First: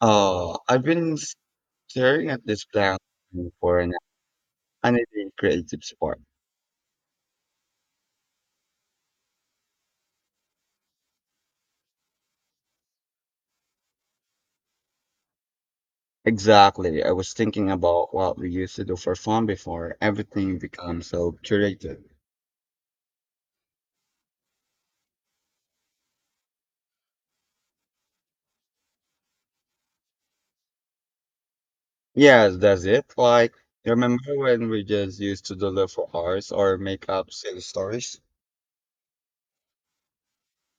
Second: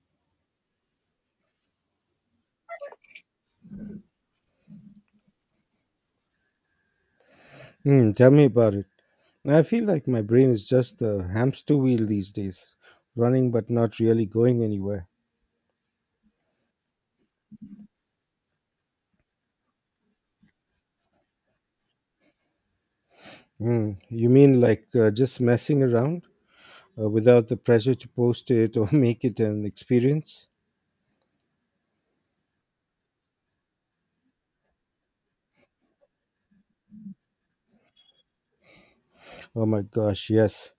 Oh, I've been staring at this blank screen for an unending creative spark. Mm, tell me about it. I feel like my brain is just a hamster wheel these days, running but not really going anywhere. Exactly. I was thinking about what we used to do for fun before everything becomes so curated. Mm, you mean like just messing around without the pressure to post it or make it an experience? Yes, that's it. Like, you remember when we just used to do for hours or make up silly stories? Oh my gosh, yes.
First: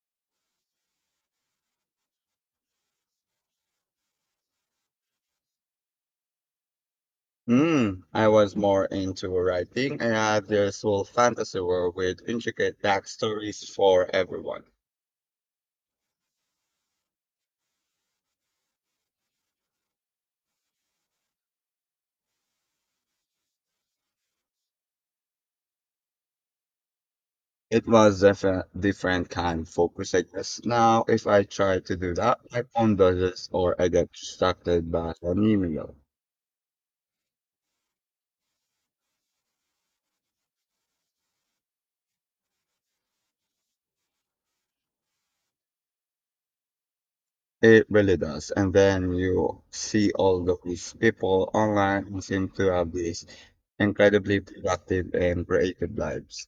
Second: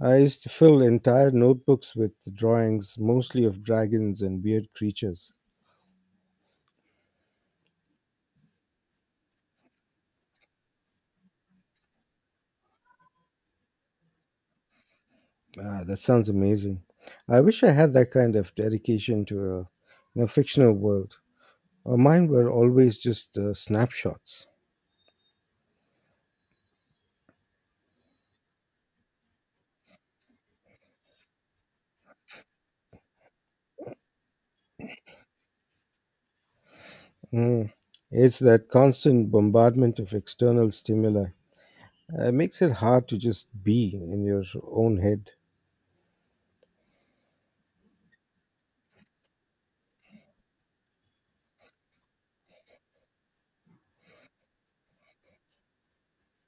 I used to fill entire notebooks with drawings, mostly of dragons and weird creatures. Hmm. I was more into writing and I had this whole fantasy world with intricate backstories for everyone. Ah, that sounds amazing. I wish I had that kind of dedication to a fictional world. Mine were always just snapshots. It was a different kind of focus, I guess. Now, if I try to do that, my phone does this, or I get distracted by an email. Mm. It's that constant bombardment of external stimuli. It makes it hard to just be in your own head, It really does. And then you see all of these people online who seem to have these incredibly productive and creative lives.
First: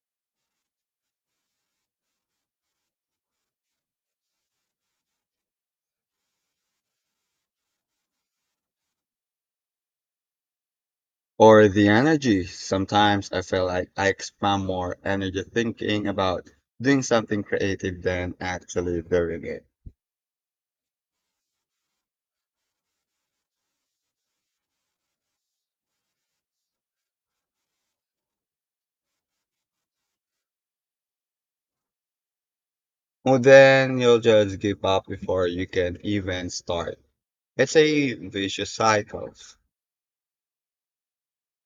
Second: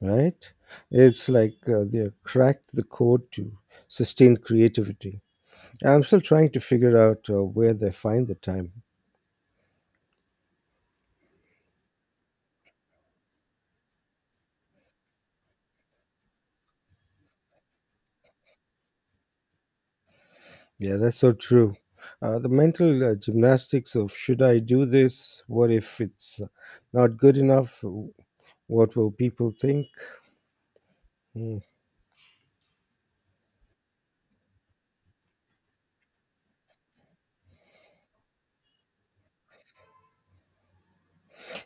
right? It's like they cracked the code to sustain creativity. I'm still trying to figure out where they find the time. Or the energy. Sometimes I feel like I expend more energy thinking about doing something creative than actually doing it. Yeah, that's so true. The mental gymnastics of should I do this? What if it's not good enough? What will people think? Hmm. Well, then you'll just give up before you can even start. It's a vicious cycle.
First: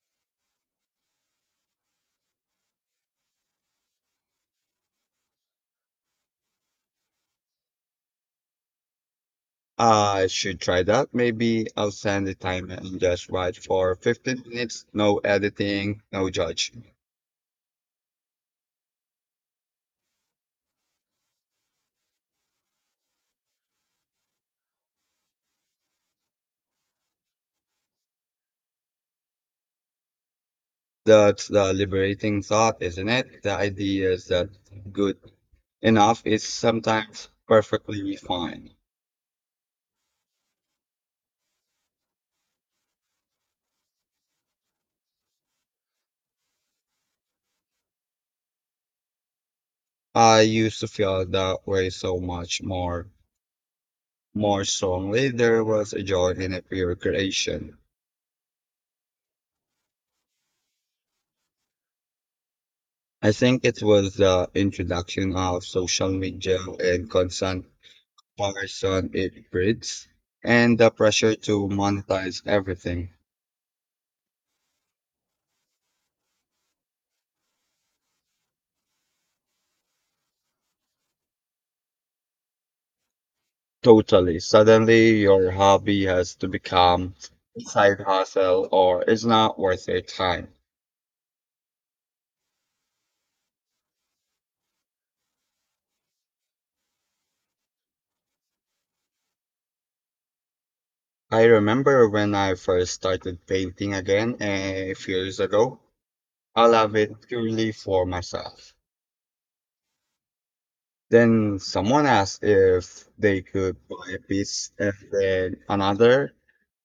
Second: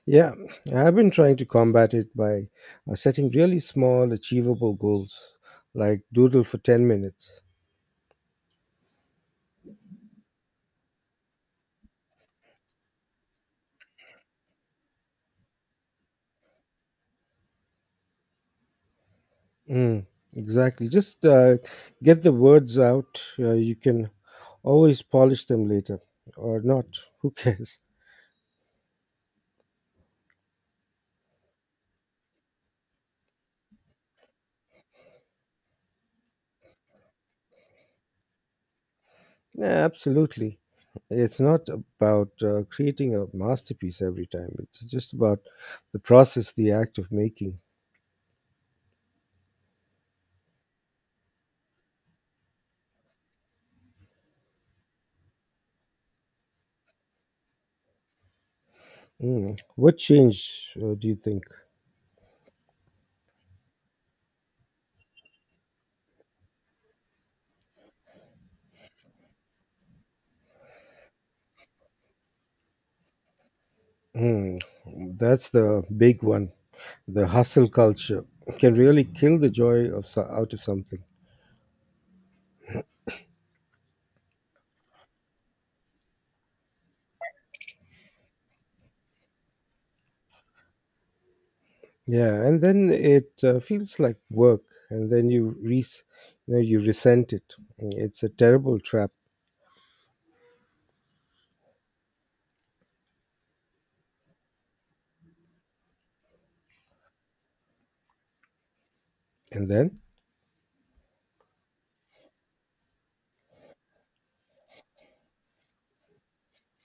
Yeah, I've been trying to combat it by setting really small, achievable goals, like doodle for 10 minutes. I should try that. Maybe I'll send the timer and just write for 15 minutes. No editing, no judge. Mm, exactly. Just get the words out. You can always polish them later or not. Who cares? That's the liberating thought, isn't it? The idea is that good enough is sometimes perfectly fine. Yeah, absolutely. It's not about creating a masterpiece every time, it's just about the process, the act of making. I used to feel that way so much more, more strongly. There was a joy in a pure creation. Mm. What change do you think? I think it was the introduction of social media and constant comparison it breeds, and the pressure to monetize everything. Mm, that's the big one. The hustle culture can really kill the joy of so- out of something. Totally. Suddenly, your hobby has to become a side hustle or it's not worth your time. Yeah, and then it feels like work, and then you resent it. It's a terrible trap. I remember when I first started painting again a few years ago. I love it purely for myself. And then Then someone asked if they could buy a piece and then another.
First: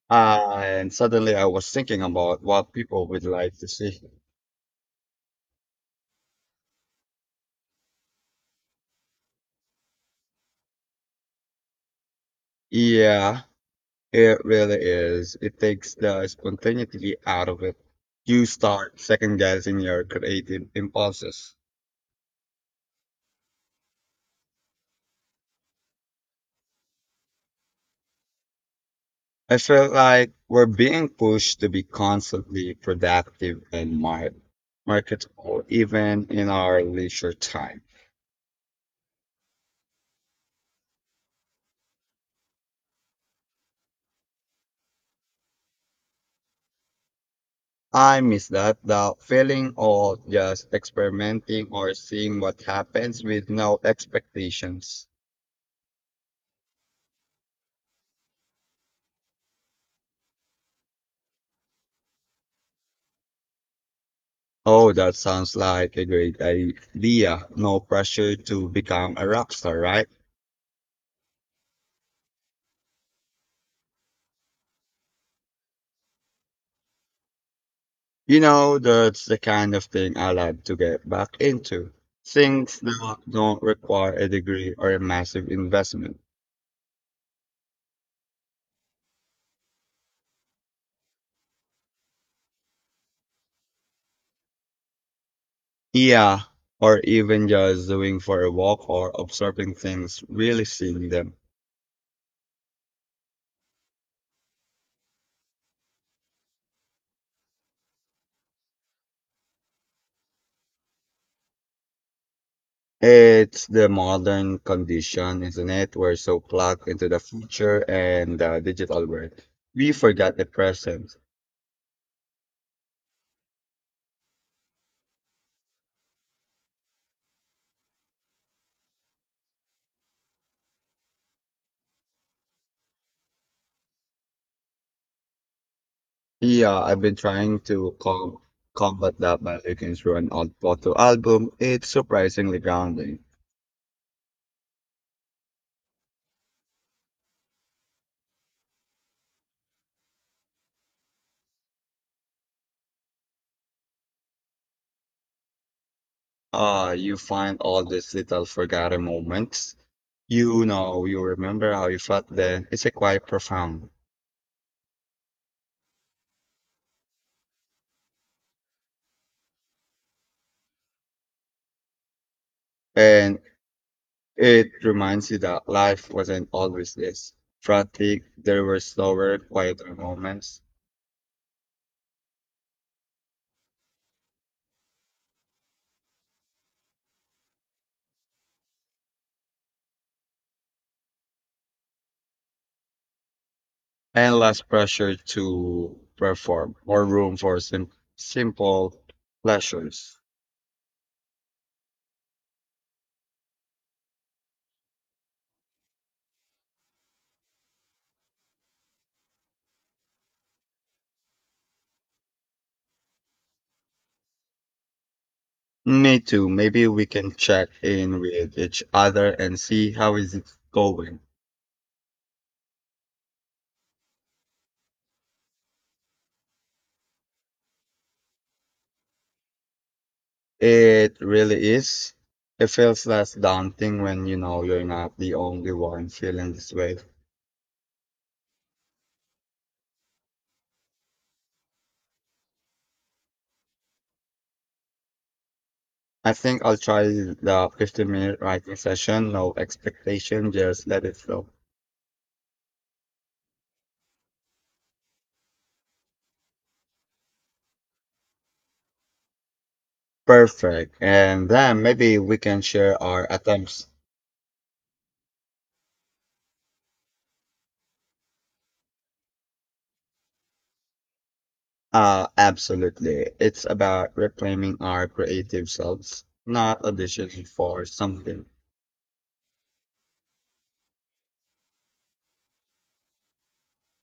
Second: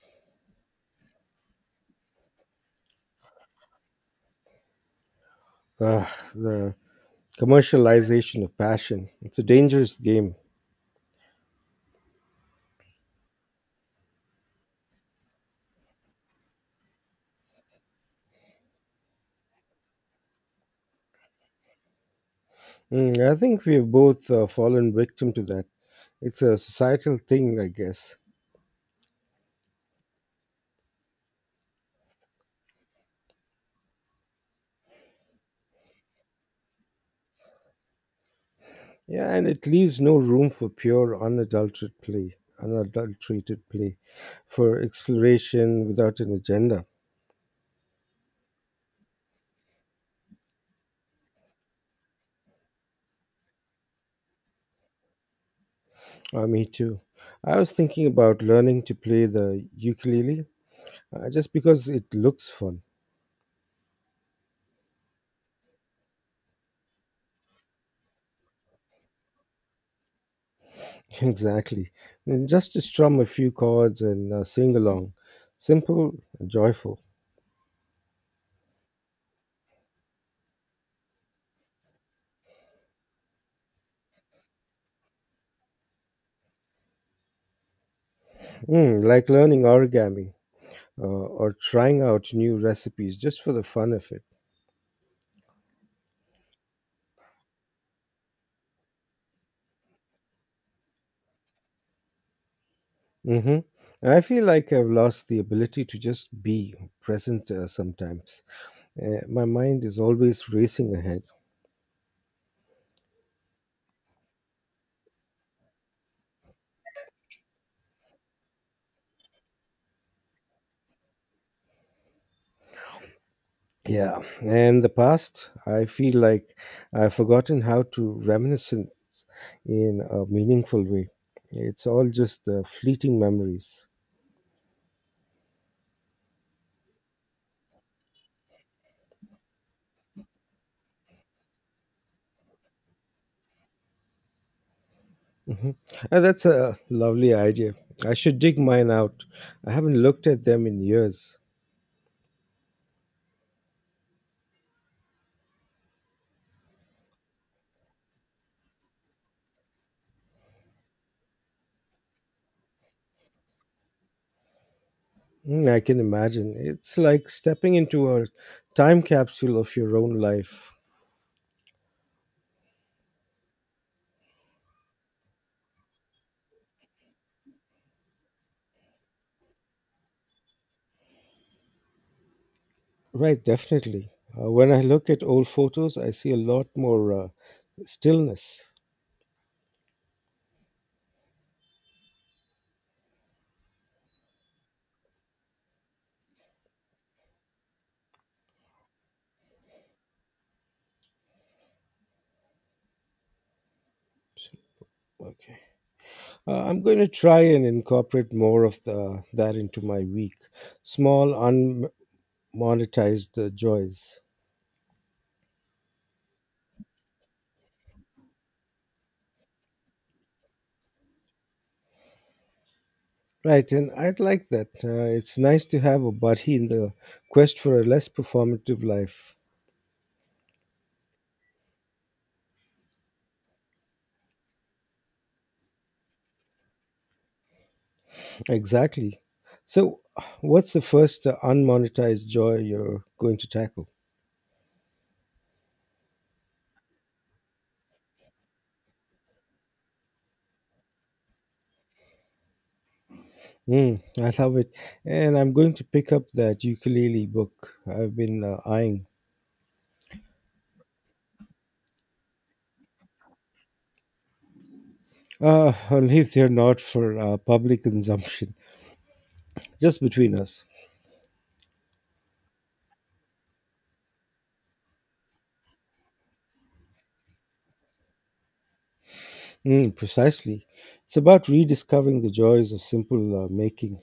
And suddenly I was thinking about what people would like to see. uh, the commercialization of passion, it's a dangerous game. Yeah, it really is. It takes the spontaneity out of it. You start second guessing your creative impulses. Mm, I think we've both fallen victim to that. It's a societal thing, I guess. I feel like we're being pushed to be constantly productive and marketable, even in our leisure time. Yeah, and it leaves no room for pure, unadulterated play, for exploration without an agenda. I miss that, the feeling of just experimenting or seeing what happens with no expectations. Ah, me too. I was thinking about learning to play the ukulele just because it looks fun. Oh, that sounds like a great idea. No pressure to become a rock star, right? Exactly. And just to strum a few chords and sing along. Simple and joyful. You know, that's the kind of thing I love to get back into. Things that don't require a degree or a massive investment. Mm, like learning origami or trying out new recipes just for the fun of it. Yeah, or even just doing for a walk or observing things, really seeing them. Hmm. I feel like I've lost the ability to just be present sometimes. My mind is always racing ahead. It's the modern condition, isn't it? We're so plugged into the future and the digital world. We forgot the present. Yeah. And the past, I feel like I've forgotten how to reminisce in a meaningful way. It's all just fleeting memories. Yeah, I've been trying to combat that by looking through an old photo album. It's surprisingly grounding. Hmm. And that's a lovely idea. I should dig mine out. I haven't looked at them in years. You find all these little forgotten moments. You know, you remember how you felt then. It's a quite profound. Mm, I can imagine. It's like stepping into a time capsule of your own life. And it reminds you that life wasn't always this frantic. There were slower, quieter moments Right, definitely. When I look at old photos, I see a lot more stillness. and less pressure to perform, more room for simple pleasures. Okay. I'm going to try and incorporate more of that into my week. Small, unmonetized joys. Me too. Maybe we can check in with each other and see how is it going. Right, and I'd like that. It's nice to have a buddy in the quest for a less performative life. It really is. It feels less daunting when you know you're not the only one feeling this way. Exactly. So, what's the first unmonetized joy you're going to tackle? I think I'll try the 15-minute writing session. No expectation, just let it flow. Mm, I love it. And I'm going to pick up that ukulele book I've been eyeing. Perfect. And then maybe we can share our attempts. Only if they're not for public consumption, just between us. Absolutely. It's about reclaiming our creative selves, not auditioning for something. Mm, precisely. It's about rediscovering the joys of simple making.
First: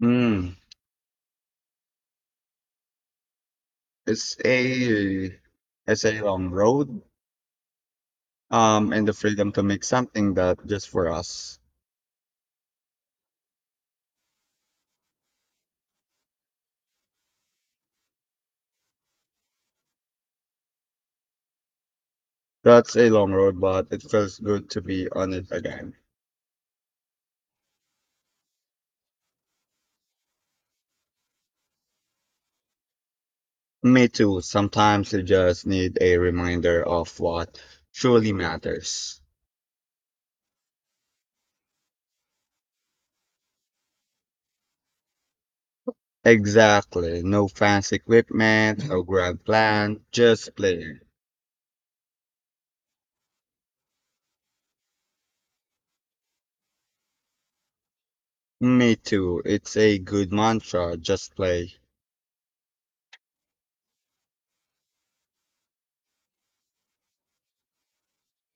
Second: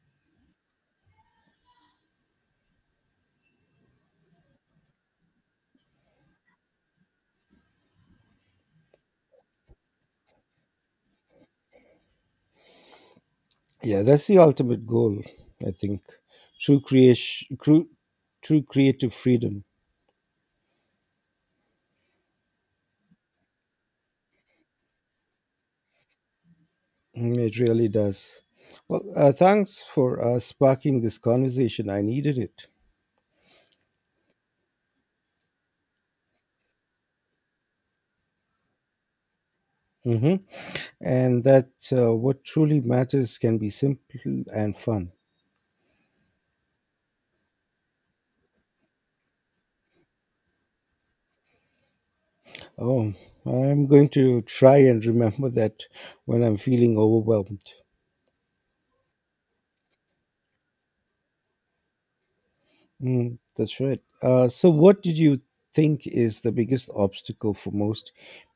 Hmm. It's a it's a long road, and the freedom to make something that just for us. Yeah, that's the ultimate goal, I think. True creation, true creative freedom. That's a long road, but it feels good to be on it again. Mm, it really does. Well, thanks for sparking this conversation. I needed it. Me too. Sometimes you just need a reminder of what truly matters. Hmm. And that what truly matters can be simple and fun. Exactly. No fancy equipment or grand plan. Just play. Oh, I'm going to try and remember that when I'm feeling overwhelmed. Me too. It's a good mantra. Just play. Mm, that's right. So, what did you think is the biggest obstacle for most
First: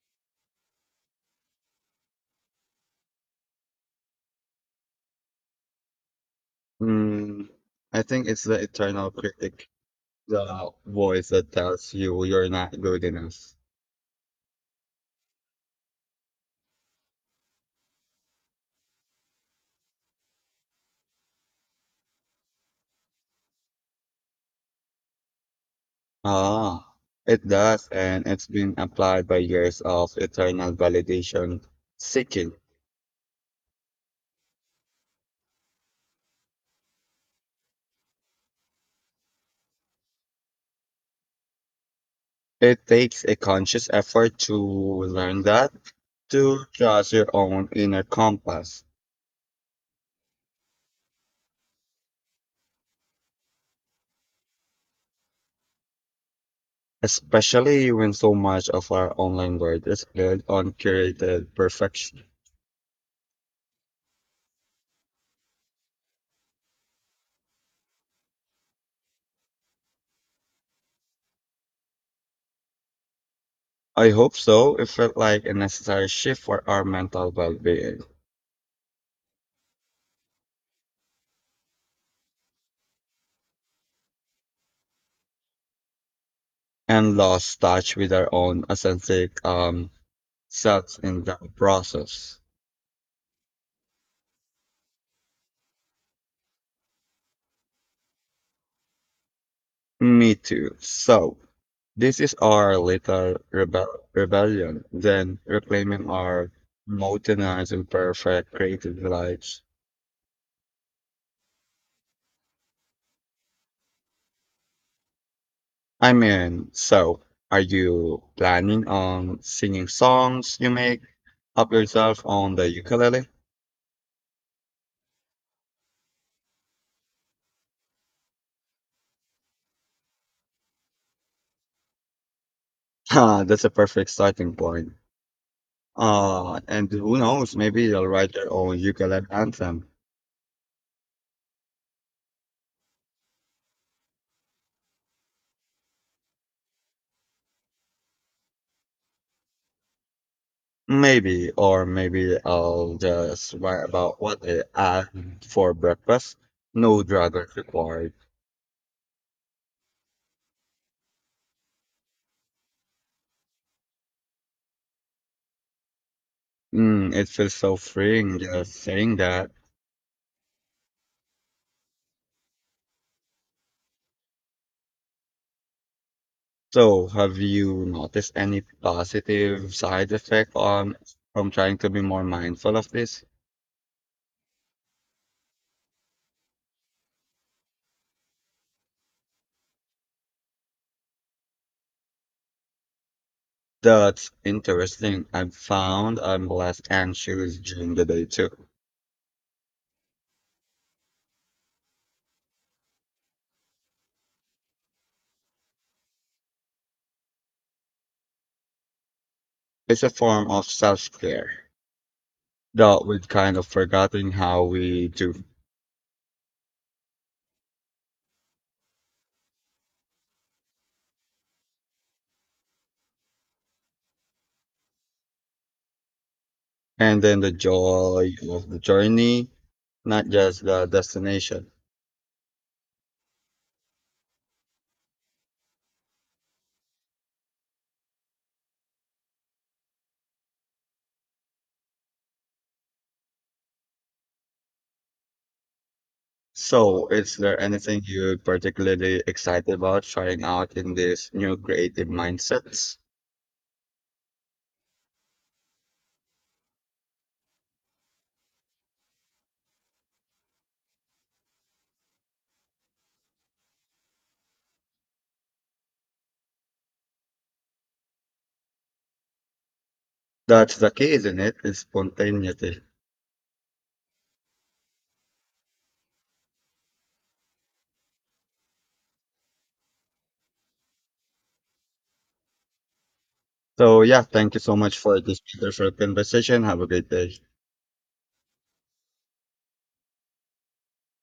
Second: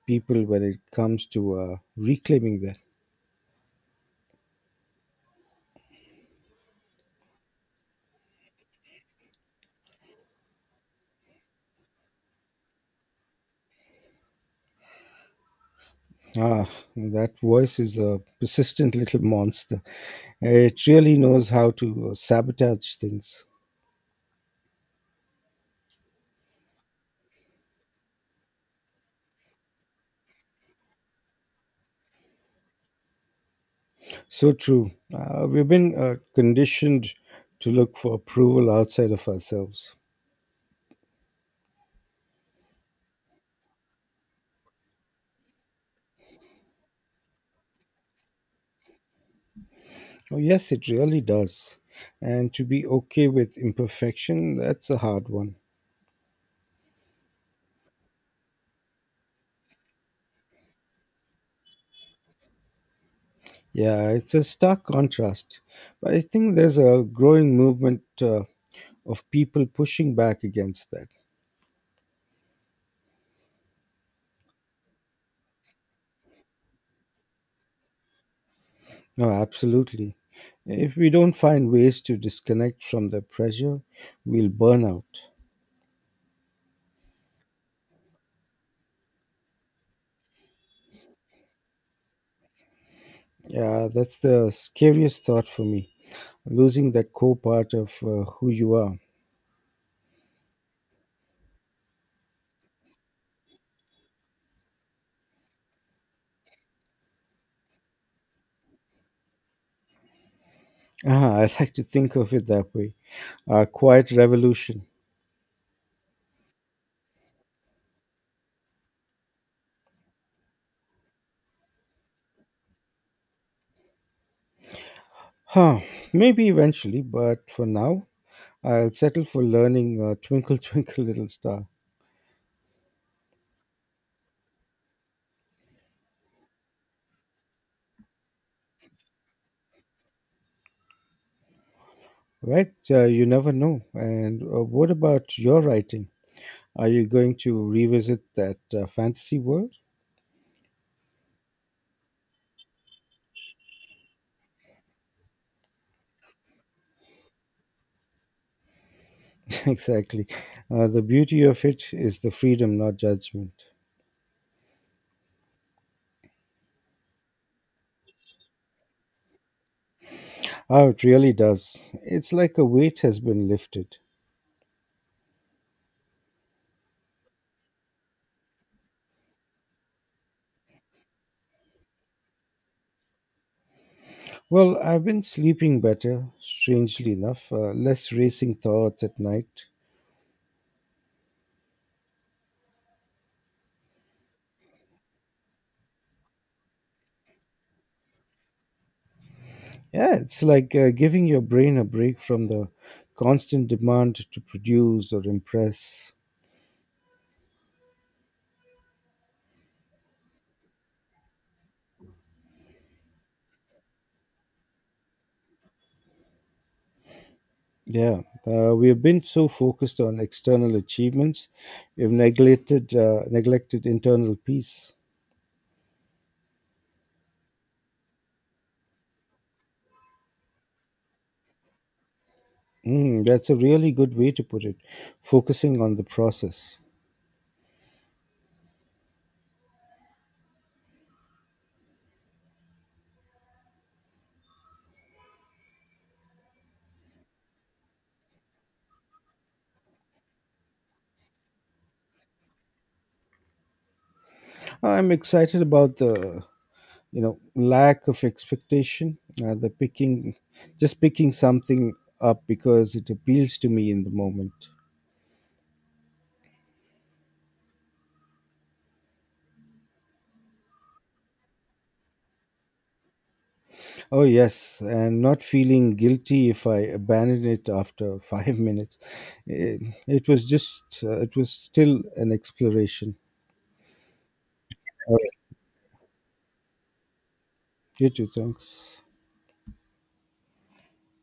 people when it comes to reclaiming that? Mm, I think it's the eternal critic. The voice that tells you you're not good enough. Ah, that voice is a persistent little monster. It really knows how to sabotage things. Ah, it does, and it's been applied by years of eternal validation seeking. So true. We've been conditioned to look for approval outside of ourselves. It takes a conscious effort to learn that, to trust your own inner compass, Oh, yes, it really does. And to be okay with imperfection, that's a hard one. especially when so much of our online world is built on curated perfection. Yeah, it's a stark contrast. But I think there's a growing movement of people pushing back against that. I hope so. It felt like a necessary shift for our mental well being No, absolutely. If we don't find ways to disconnect from the pressure, we'll burn out. and lost touch with our own authentic that's in the process. Yeah, that's the scariest thought for me, losing that core part of who you are. Me too. So, this is our little rebellion, then reclaiming our mountainized and perfect creative lives. Ah, I like to think of it that way. A quiet revolution. I mean, so are you planning on singing songs you make up yourself on the ukulele? Huh, maybe eventually, but for now, I'll settle for learning Twinkle Twinkle Little Star. Ah, that's a perfect starting point. And who knows, maybe you'll write your own ukulele anthem. Right? You never know. And what about your writing? Are you going to revisit that fantasy world? Maybe, or maybe I'll just write about what I had for breakfast. No druggers required. Exactly. The beauty of it is the freedom, not judgment. Mm, it feels so freeing just saying that. Oh, it really does. It's like a weight has been lifted. So, have you noticed any positive side effect on from trying to be more mindful of this? Well, I've been sleeping better, strangely enough, less racing thoughts at night. That's interesting. I've found I'm less anxious during the day too. Yeah, it's like giving your brain a break from the constant demand to produce or impress. It's a form of self-care that we've kind of forgotten how we do. Yeah, we have been so focused on external achievements, we've neglected neglected internal peace. And then the joy of the journey, not just the destination. Mm, that's a really good way to put it, focusing on the process. So, is there anything you're particularly excited about trying out in this new creative mindsets? I'm excited about the lack of expectation, the picking just picking something up because it appeals to me in the moment. That's the key, isn't it? It's spontaneity. Oh yes, and not feeling guilty if I abandon it after 5 minutes. it, it was just it was still an exploration. So, yeah, thank you so much All for right, this wonderful conversation. Have a great day. you too, thanks.